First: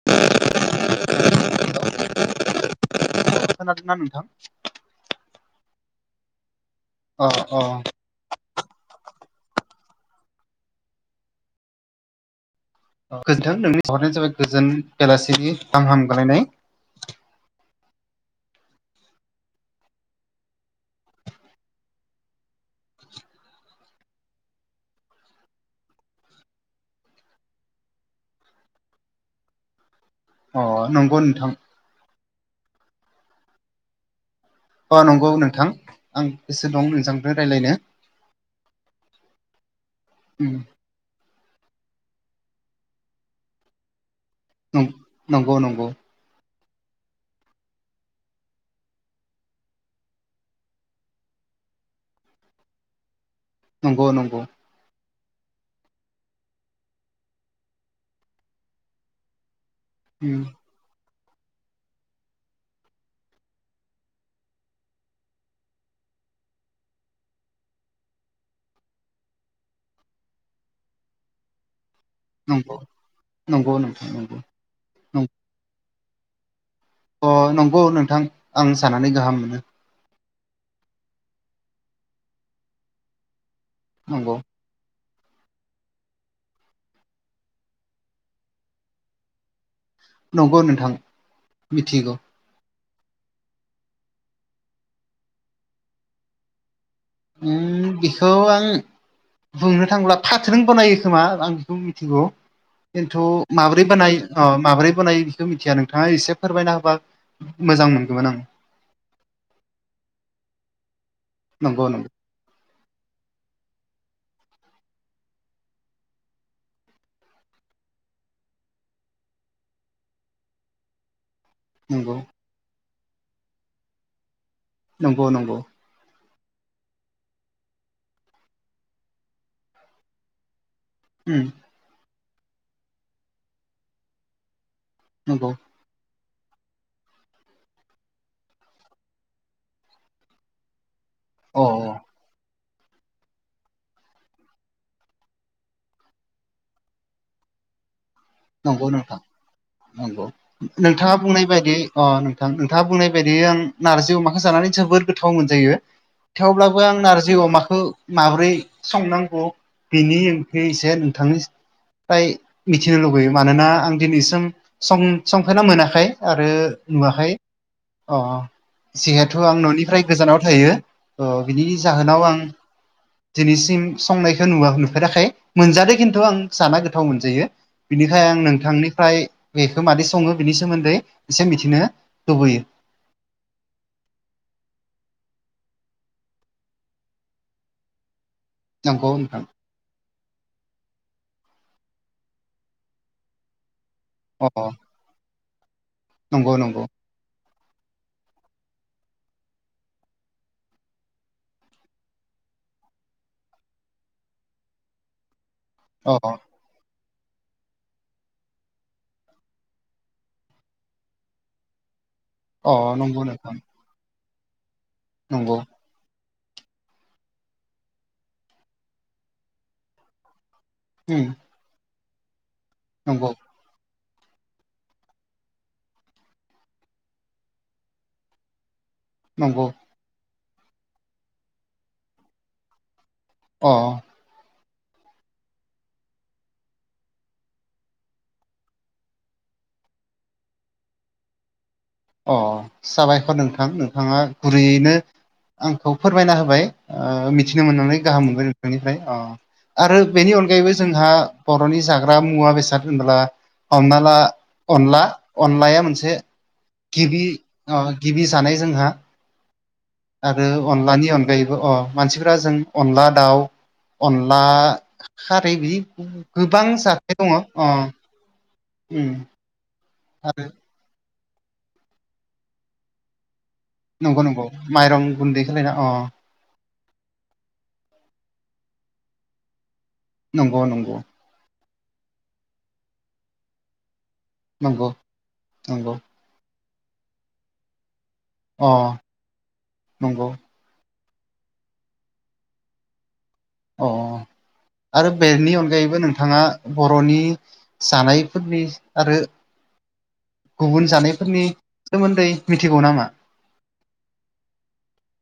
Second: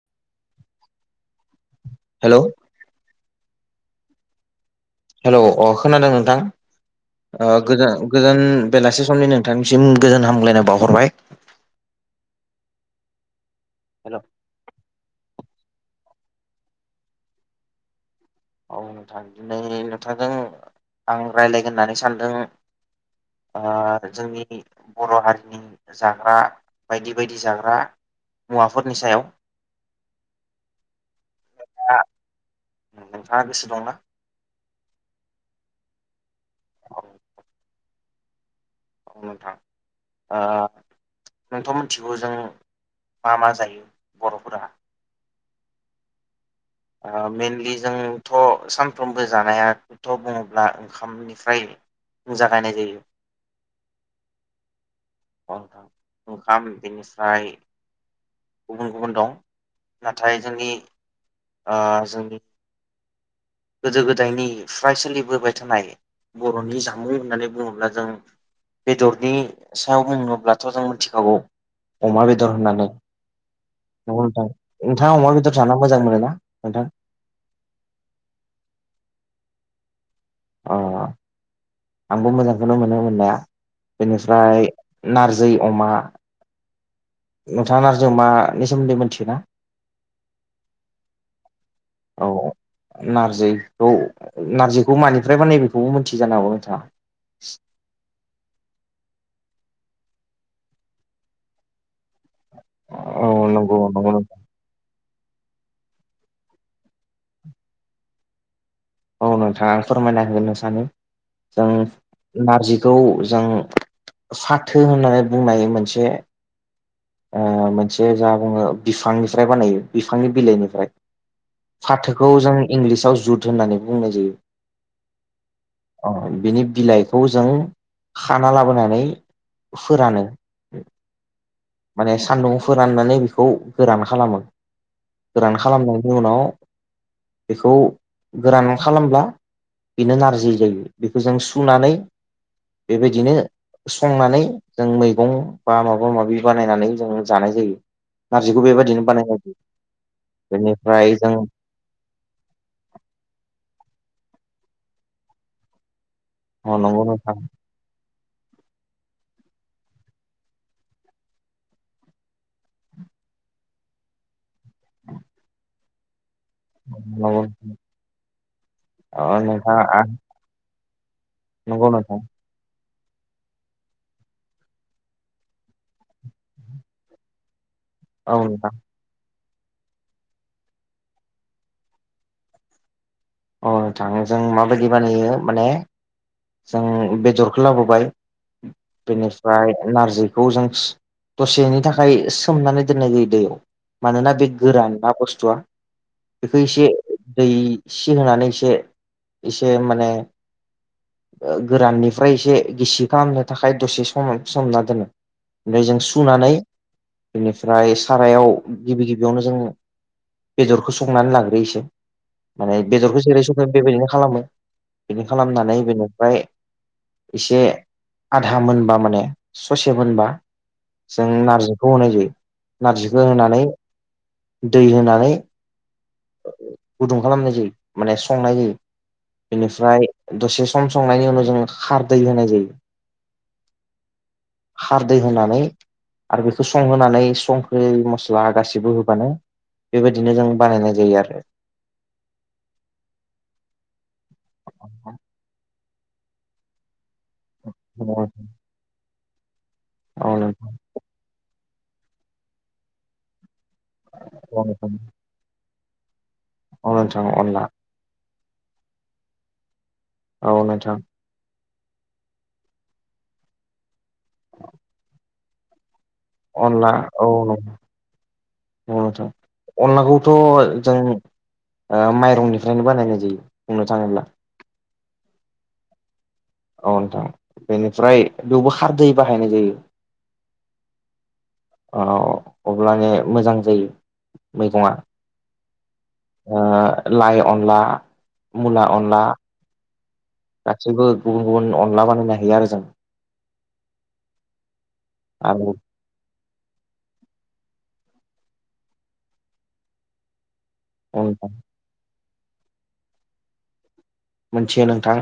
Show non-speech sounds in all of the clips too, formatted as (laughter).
(inaudible) हेल' (inaudible) हेल' अ खोनादों नोंथां अ अ ओ गोजोन गोजोन बेलासि समनि नोंथांनिसिम गोजोन हामग्लायनाय बावहरबाय गोोनथों नोंनि सहरानो हेलौ जाबाय गोजोन बेलासि गामहामगलायनाय औ नोंथां दिनै नोंथांजों आं रायज्लायगोन होननानै सानदों ओ जोंनि बर' हारिनि जाग्रा बायदि बायदि जाग्रा मुवाफोरनि सायाव अ नंगौ नोंथां नोंथाङा गोसो दंना अ नंगौ नोंथां आं गोसो दं औ नोंथांखौनो रायज्लायनो नोंथां ओ नोंथ' मिथिगौ जों मा मा जायो बर'फोरा नंगौ नंगौ मेइेनलि जोंथ' सानफ्रोमबो जानायखौथ' बुङोब्ला ओंखाम बेनिफ्राय जागायनाय जायो नंगौ नंगौ ओंखाम बेनिफ्राय गुबुन गुबुन दं नाथाय उम जोंनि जोंनि गोदो गोदायनि फ्राय सोलिबोबाय थानाय बर'नि जामुं होननानै बुङोब्ला जों बेदरनि सायाव बुङोब्लाथ' जों मिथिखागौ अमा बेदर नंगौ होननानै नंगौ नोंथां न नंगौ नोंथाङा अमा बेदर जा मोजां मोनो ना नोंथां अ नंगौ नोंथां आं सानानै गाहाम मोनो अ आंबो मोजांखौनो मोनो मोननाया नंगौ बेनिफ्राय नारजि अमा नोंथाङा नारजि अमानि सोमोन्दै मिथियोना नंगौ नोंथां मिथिगौ औ नारजि नारजिखौ मानिफ्राय बानायो बेखौबो मोनथियो जानो हागौ नोंथाङा उम बेखौ आं बुंनो थांब्ला फाथों जों बानायो खोमा आं बेखौ मिथिगौ खिन्थु औ नंगौ माब्रै नंगौ नोंथां बानायो माबोरै बानायो बेखौ मिथिया नोंथाङा एसे फोरमायना होबा मोजां मोनगौमोन आं औ नोंथाङा फोरमायना हनो सानो जों नंगौ नंगौ नारजिखौ जों फाथो होननानै बुंनाय मोनसे मोनसे जा बुङो बिफांनिफ्राय बानायो बिफांनि बिलाइनिफ्राय नंगौ फाथोखौ जों इंलिसाव जुद होननानै बुंनाय जायो नंगौ नंगौ अ बिनि बिलाइखौ जों खाना लाबोनानै फोरानो होम माने सान्दुं फोराननानै बेखौ गोरान खालामो नंगौ गोरान खालामनायनि उनाव बेखौ गोरान खालामब्ला बेनो नारजि जायो बेखौ जों अ अ सुनानै बेबायदिनो संनानै जों मैगं बा माबा माबि बानायनानै जोङो जानाय जायो नारजिखौ नंगौ बेबायदिनो नोंथां बानाय नंगौ नोंथाङा बेनिफ्राय जों बुंनाय बायदि अ नोंथां नोंथाङा बुंनाय बायदि आं नारजि अमाखौ जानानै जबोद गोथाव मोनजायो अ थेवब्लाबो आं नंगौ नोंथां नारजि अमाखौ माबोरै संनांगौ बेनि ओंथि एसे नोंथांनि फ्राय मिथिनो लुबैयो मानोना आं दिनैसिम सम संफेरना मोनाखै आरो नुवाखै औ अ अ जिहेथु आं आ न'निफ्राय गोजानाव थायो त बिनि नंगौ नोंथां जाहोनाव आं दिनैसिम संनायखौ नुवा नुफेराखै मोनजादों खिन्थु आं जाना गोथाव मोनजायो ‌। बिनिखाय आं औ नोंथां नोंथांनिफ्राय बेखौ मादै सङो बिनि सोमोन्दै एसे मिथिनो लुबैयो। अ नोथां जों माबायदि बानायो माने जों बेदरखौ लाबोबाय नंगौ नोंथां बेनिसफ्राय नारजि खौ जों दसेनि थाखाय सोमनानै दोननाय जायो दैयाव। मानोना बे अ गोरान ना बुस्थुआ नंगौ बेखौ नंगौ एसे दै सि होनानै एसे एसे माने ओ गोराननिफ्राय एसे गिसि खालामनो थाखाय दसे सम सोमना दोनो। ओमफ्राय जों अ सुनानै बेनिफ्राय सारायाव गिबि गिबियावनो जों बेदरखौ संनानै लाग्रोयोसो अ माने नंगौ बेदरखौ जेरै नोंथां सङो बेबायदिनो खालामो बिदि नंगौ खालामनानै बेनिफ्राय एसे आधा मोनबा माने ससे मोनबा उम जों नार्जिखौ होनाय जायो नारजिखौ नंगौ होनानै दै होनानै गुदुं खालामनाय जायो माने संनाय जायो नंगौ बेनिफ्राय दसे सम संनायनि उनाव जोङो खारदै होनाय जायो। अ खारदै होनानै आरो बेखौ संहोनानै संख्रि मस्ला गासिबो होबानो बेबायदिनो जों बानायनाय बे आरो अ साबायखर नोंथां नोंथाङा गुरैयैनो आं खौ फोरमायना होबाय ओ मिथिनो मोननानै गाहाम मोनबाय नोंथांनिफ्राय अ आरो औ बेनि नोंथां अनगायैबो जोंहा बर'नि जाग्रा मुवा बेसाद होनोब्ला हमना ला औ नोंथां अनला अनलाया मोनसे औ गिबि नोंथां अनला अ गिबि जानाय जोंहा आरो औ नोंथां अनलानि अनगायैबो अ मानसिफ्रा जों अनला दाउ अनला खारै बिदि गोबां जाथाय दङ अ नंगौ उम नोंथां अनलाखौथ' आरो जों ओ माइरंनिफ्रायनो बानायनाय जायो। बुंनो थाङोब्ला नंगौ नंगौ माइरं गुन्दै खालायना अ अ नोंथां बेनिफ्राय बेवबो खारदै बाहायनाय जायो। नंगौ नंगौ। अ अब्लानो मोजां जायो नंगौ मैगङा नंगौ ओक्षलाइ अनला अ मुला अनला नंगौ गासैबो गुबुन गुबुन अनला बानायनो हायो आरो जों। अ आरो बेनि आरो अनगायैबो नोंथाङा बर'नि जानायफोरनि आरो गुबुन जानायफोरनि सोमोन्दै मिथिगौ नामा? मोनथियो नोंथां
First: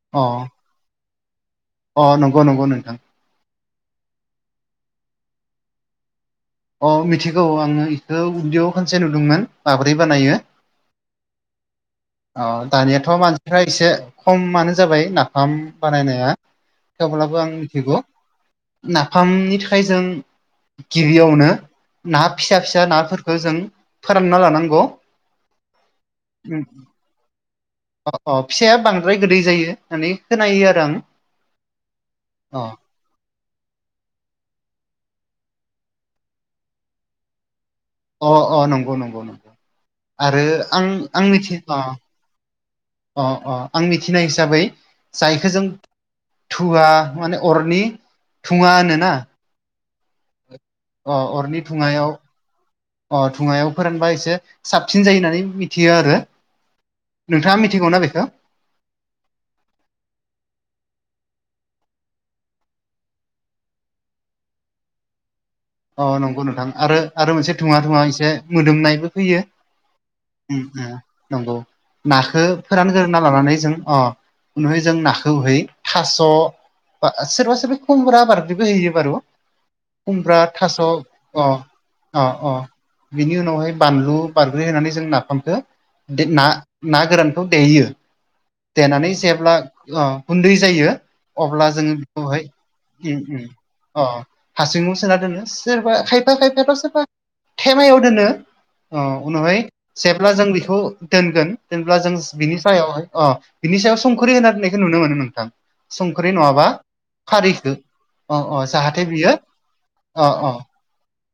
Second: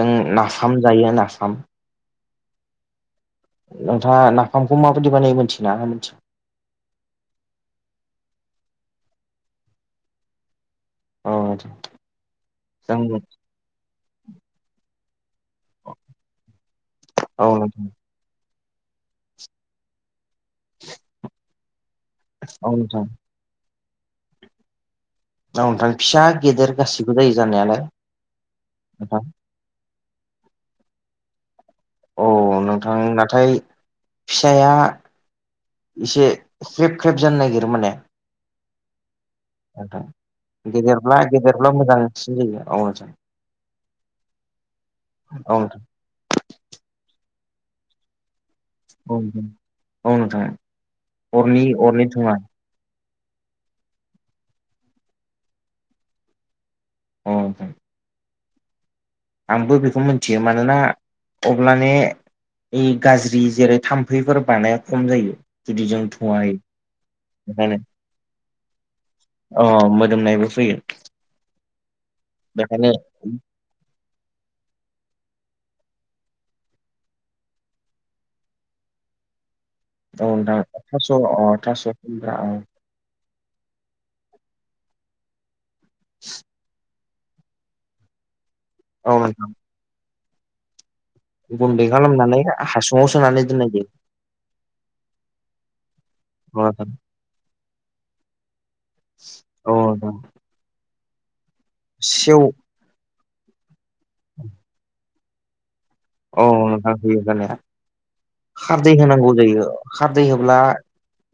जों अ नाफाम जायो नाफाम। अ नंगौ नंगौ नोंथां। नोंथाङा नाफामखौ माबायदि बानायो मोनथिना मिथिया अ मिथिगौ आङो इखौ उन्दैयाव खानसे नुदोंमोन माब्रै बानायो। अ अ दानियाथ' मानसिफ्रा एसे खमानो जाबाय नाफाम बानायनाया। थेवब्लाबो औ आं नोंथां मिथिगौ नाफामनि थाखाय जों गिबियावनो ना फिसा औ फिसा नोंथां नाफोर खौ जों फोरानना लानांगौ। औ नोंथां फिसा अ गेदेर गासिबो जायो जानायालाय अ फिसाया बांद्राय नोंथां गोदै जायो होननानै खोनायो आरो आं। आं नाथाय फिसाया इसे ख्रेब ख्रेब जानो नागिरो माने। अ अ नंगौ नंगौ नोंथां। आरो आं गेदेरब्ला आं मिथि गेदेरब्ला अ मोजांसिन जायो औ नोंथां अ अ आं मिथिनाय हिसाबै जायखौ औ जों नोंथां धुवा माने अरनि धुङा होनोना औ नोंथां औ नोंथां अ अरनि धुङायाव अरनि धुङा अ धुङायाव फोरानबा एसे साबसिन जायो होननानै मिथियो आरो। औ नोंथाङा नोंथां मिथिगौ ना बेखौ? आंबो बेखौ मोनथियो मानोना अब्लाने बै गाज्रि जेरै थाम्फैफोर बानाया खम जायो। जुदि जों अ धुवा नंगौ होयो नोंथां आरो आरो मोनसे बेखायनो धुङा धुङा एसे मोदोमनायबो फैयो अ मो उम उम नंगौ नाखौ बेखायनो फोरानग्रोना लानानै जों अ उनावहाय जों नाखौहै थास' बा सोरबा सोरबि खुमब्रा (unintelligible) बो होयो बारु औ खुमब्रा थास' नोंथां अ थास' अ खुमब्रा औ अ। बिनि उनावहाय बानलु बारग्रे होनानै जों नाफामखो बे ना ना गोरानखौ देयो। देनानै औ नोंथां जेब्ला अ गुन्दै जायो अब्ला गुन्दै जोङो खालामनानै बेखौहाय हासुङाव उम उम सोनानै दोननाय जायो अ हासुङाव सोना दोनो सोरबा खायफा औ खायफायाथ' नोंथां सोरबा थेमायाव दोनो अ उनावहाय औ नोंथां जेब्ला जों बेखौ दोनगोन जेनबा जों सेव बिनि सायावहाय अ बिनि सायाव संख्रि होनना दोननायखौ नुनो मोनो नोंथां। संख्रि अ नङाबा नोंथां होयो होनाया। खारैखौ अ अ खारदै जाहाथे होनांगौ बियो जायो खारदै अ अ होब्ला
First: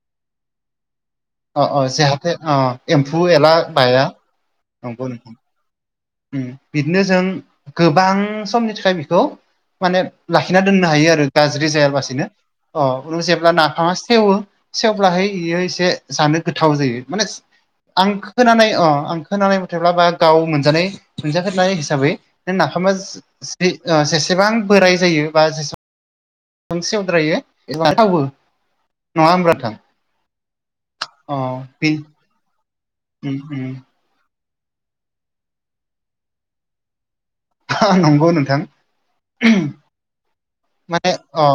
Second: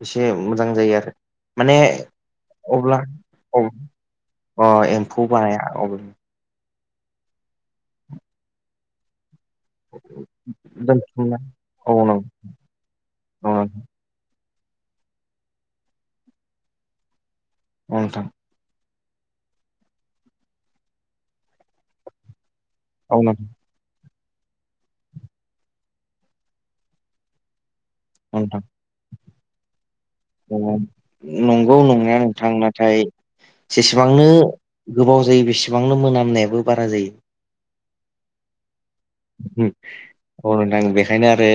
एसे मोजां जायो आरो। अ माने अ जाहाथे अ अब्ला एम्फौ एला औ बाया अ नंगौ एम्फौ नोंथां बाया अब्ला। उम बिदिनो जों गोबां समनि थाखाय बिखौ माने लाखिना दोननो हायो आरो दोनथुमना गाज्रि औ नों जायाबासिनो अ उनाल जेब्ला औ नाफामा सेेवो सेवब्लाहाय इयो एसे जानो गोथाव जायो माने आं नोंथां खोनानाय अ आं खोनानाय मथेब्ला बा गाव मोनजानाय मोनजाफेरनाय हिसाबै नाफामा औ नोंथां औ से ओ जेसेबां बोराय जायो बा जेसेबां सेवद्रायो एबा थावो नोंथां नङा होमबा नोंथां? अ नंगौ बे नंनाया नोंथां नाथाय उम उम। बेसेबांनो गोबाव जायो बेसेबांनो मोनामनायाबो बारा जायो। हा नंगौ नोंथां। अ नोंथां माने बेखायनो आरो अ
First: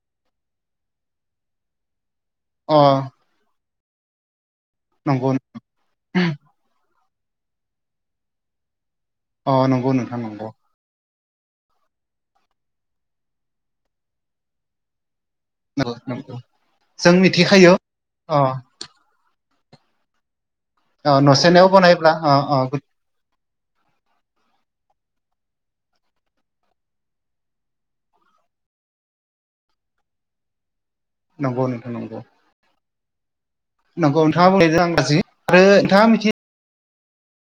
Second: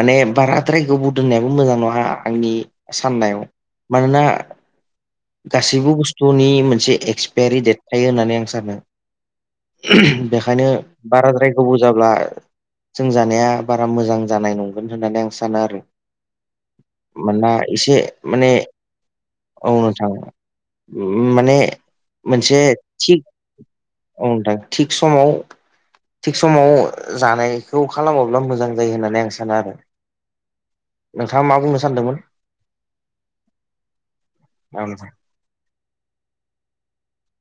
माने बाराद्राय गोबाव दोननायाबो मोजां नङा आंनि अ साननायाव मानोना नंगौ। गासैबो बुस्थुनि मोनसे एक्सपेरि डेट थायो होननानै आं सानो। अ नंगौ नोंथां नंगौ बेखायनो बाराद्राय गोबाव जाब्ला जों जानाया बारा मोजां जानाय नंगोन होननानै आं सा ना आरो नंगौ नंगौ जों मानोना मिथिखायो एसे अ माने औ नोथां, अ उम माने नसेनायाव बानायब्ला अ अ मोनसे थिग औ नोंथां थिग समाव थिग समाव जानायखौ खालामोब्ला मोजां जायो होननानै आं सानो आरो। नोंथाङा मा नंगौ बुंनो नोंथां सानदोंमोन? नोंगौ नोंथाङा औ बुंनायजो आं नोंथां राजि आरो नोंथाङा मिथि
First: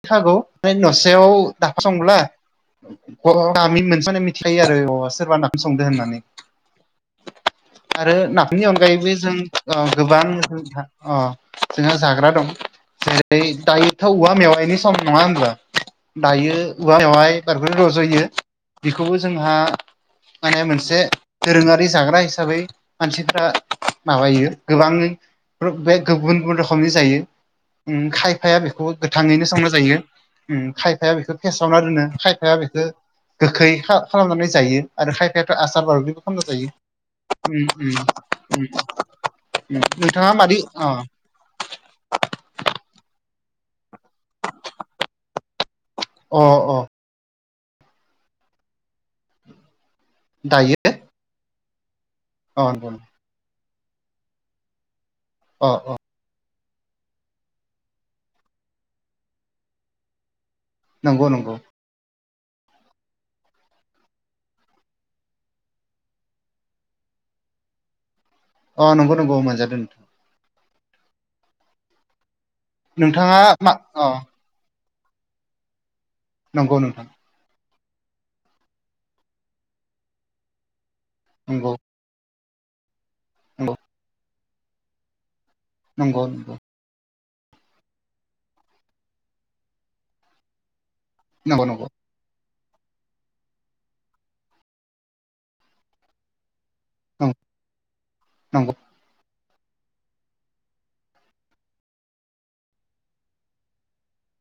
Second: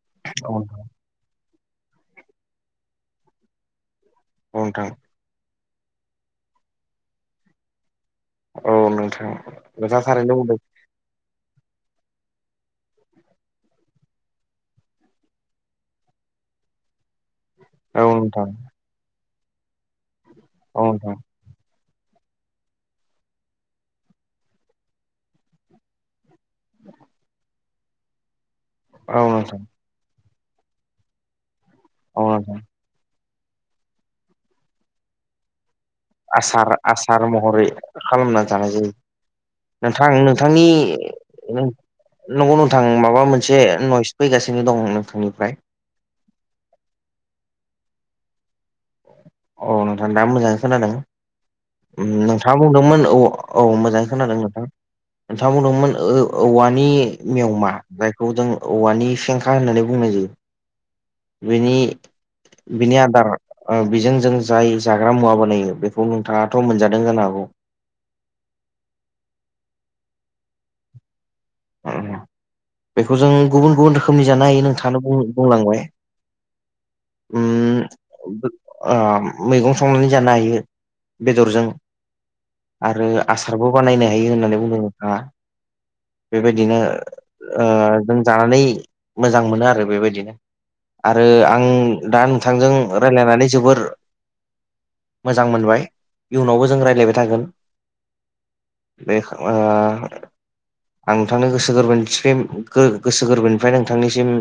खागौ औ फ्राय नसेयाव नाफाम संब्ला बर' गामि मोनसेयानो मि थिखायो नोंथां आरो अ सोरबा नाफाम संदो होननानै आरो नाफामनि औ अनगायैबो नोंथां जों ओ नोंथाङा गोबां थारैनो बुंदों जों अ जोंहा जाग्रा दं। जेरै दायो थाव औवा मेवाइनि सम नङा होनब्ला दायो औवा मेवाइ (unintelligible) औ रज'यो नोंथां बेखौबो जोंहा माने औ मोनसे नोंथां दोरोङारि जाग्रा हिसाबै मानसिफ्रा माबायो गोबांङै बे गुबुन गुबुन रखोमनि जायो खायफाया बेखौ औ गोथाङैनो नोंथां संना जा यो ओम खायफाया बेखो फेसावना दोनो औ खायफाया नोंथां बेखो गोखै खा खालामनानै जायो आरो खायफायाथ' आसार बार आसार आसार महरै खालामना उम जाहोयो उम नोंथां नोंथाङा मादि नोंथांनि अ नंगौ नोंथां माबा मोनसे नयस फैगासिनो दं नोंथांनिफ्राय अ अ। औ नोंथां दा मोजाङै दायो खोनादों ओम नोंथाङा अ नंगौ बुंदोंमोन औ औ मोजाङै खोनादों नोंथां नोंथाङा अ अ बुंदोंमोन ओ औवानि मेवमा जायखौ जों औवानि सेंखा होननानै बुंनाय जायो‌ नंगौ नंगौ बिनि बिनि आदार ओ बिजों जों जाय जाग्रा मुवा बानायो बेखौ नोंथाङाथ' मोनजादों जानो हागौ अ नंगौ नंगौ मोनजादों नोंथां बेखो जों नोंथाङा मा गुबुन गुबुन अ रोखोमनि जानो हायो नोंथाङानो बुं बुंलांबाय नंगौ नोंथां। ओम ओ मैगं संनानै जानो हायो बेदरजों नंगौ आरो नंगौ आसारबो बानायनो हायो होननानै बुंदों नोंथाङा। नंगौ नंगौ बेबायदिनो ओ जों जानानै मोजां मोनो आरो बेबायदिनो आरो आं नंगौ नंगौ दान थांजों रायलायनानै जोबोर मोजां मोनबाय इयुनावबो जों राय (unintelligible) थागोन नंगौ बे ओ आं नोंथांनो गोसो गोरबोनि (unintelligible) गोसो गोरबोनिफ्राय नोंथांनिसिम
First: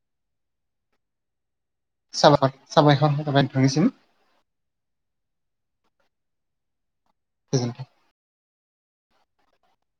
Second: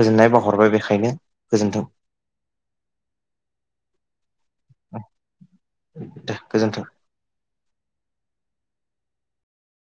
गोजोननाय बावाहरबाय बेखायनो गोजोनथों साबायखर साबायखर (unintelligible) नोंथांनिसिम दे गोजोनथों। गोजोन्थों।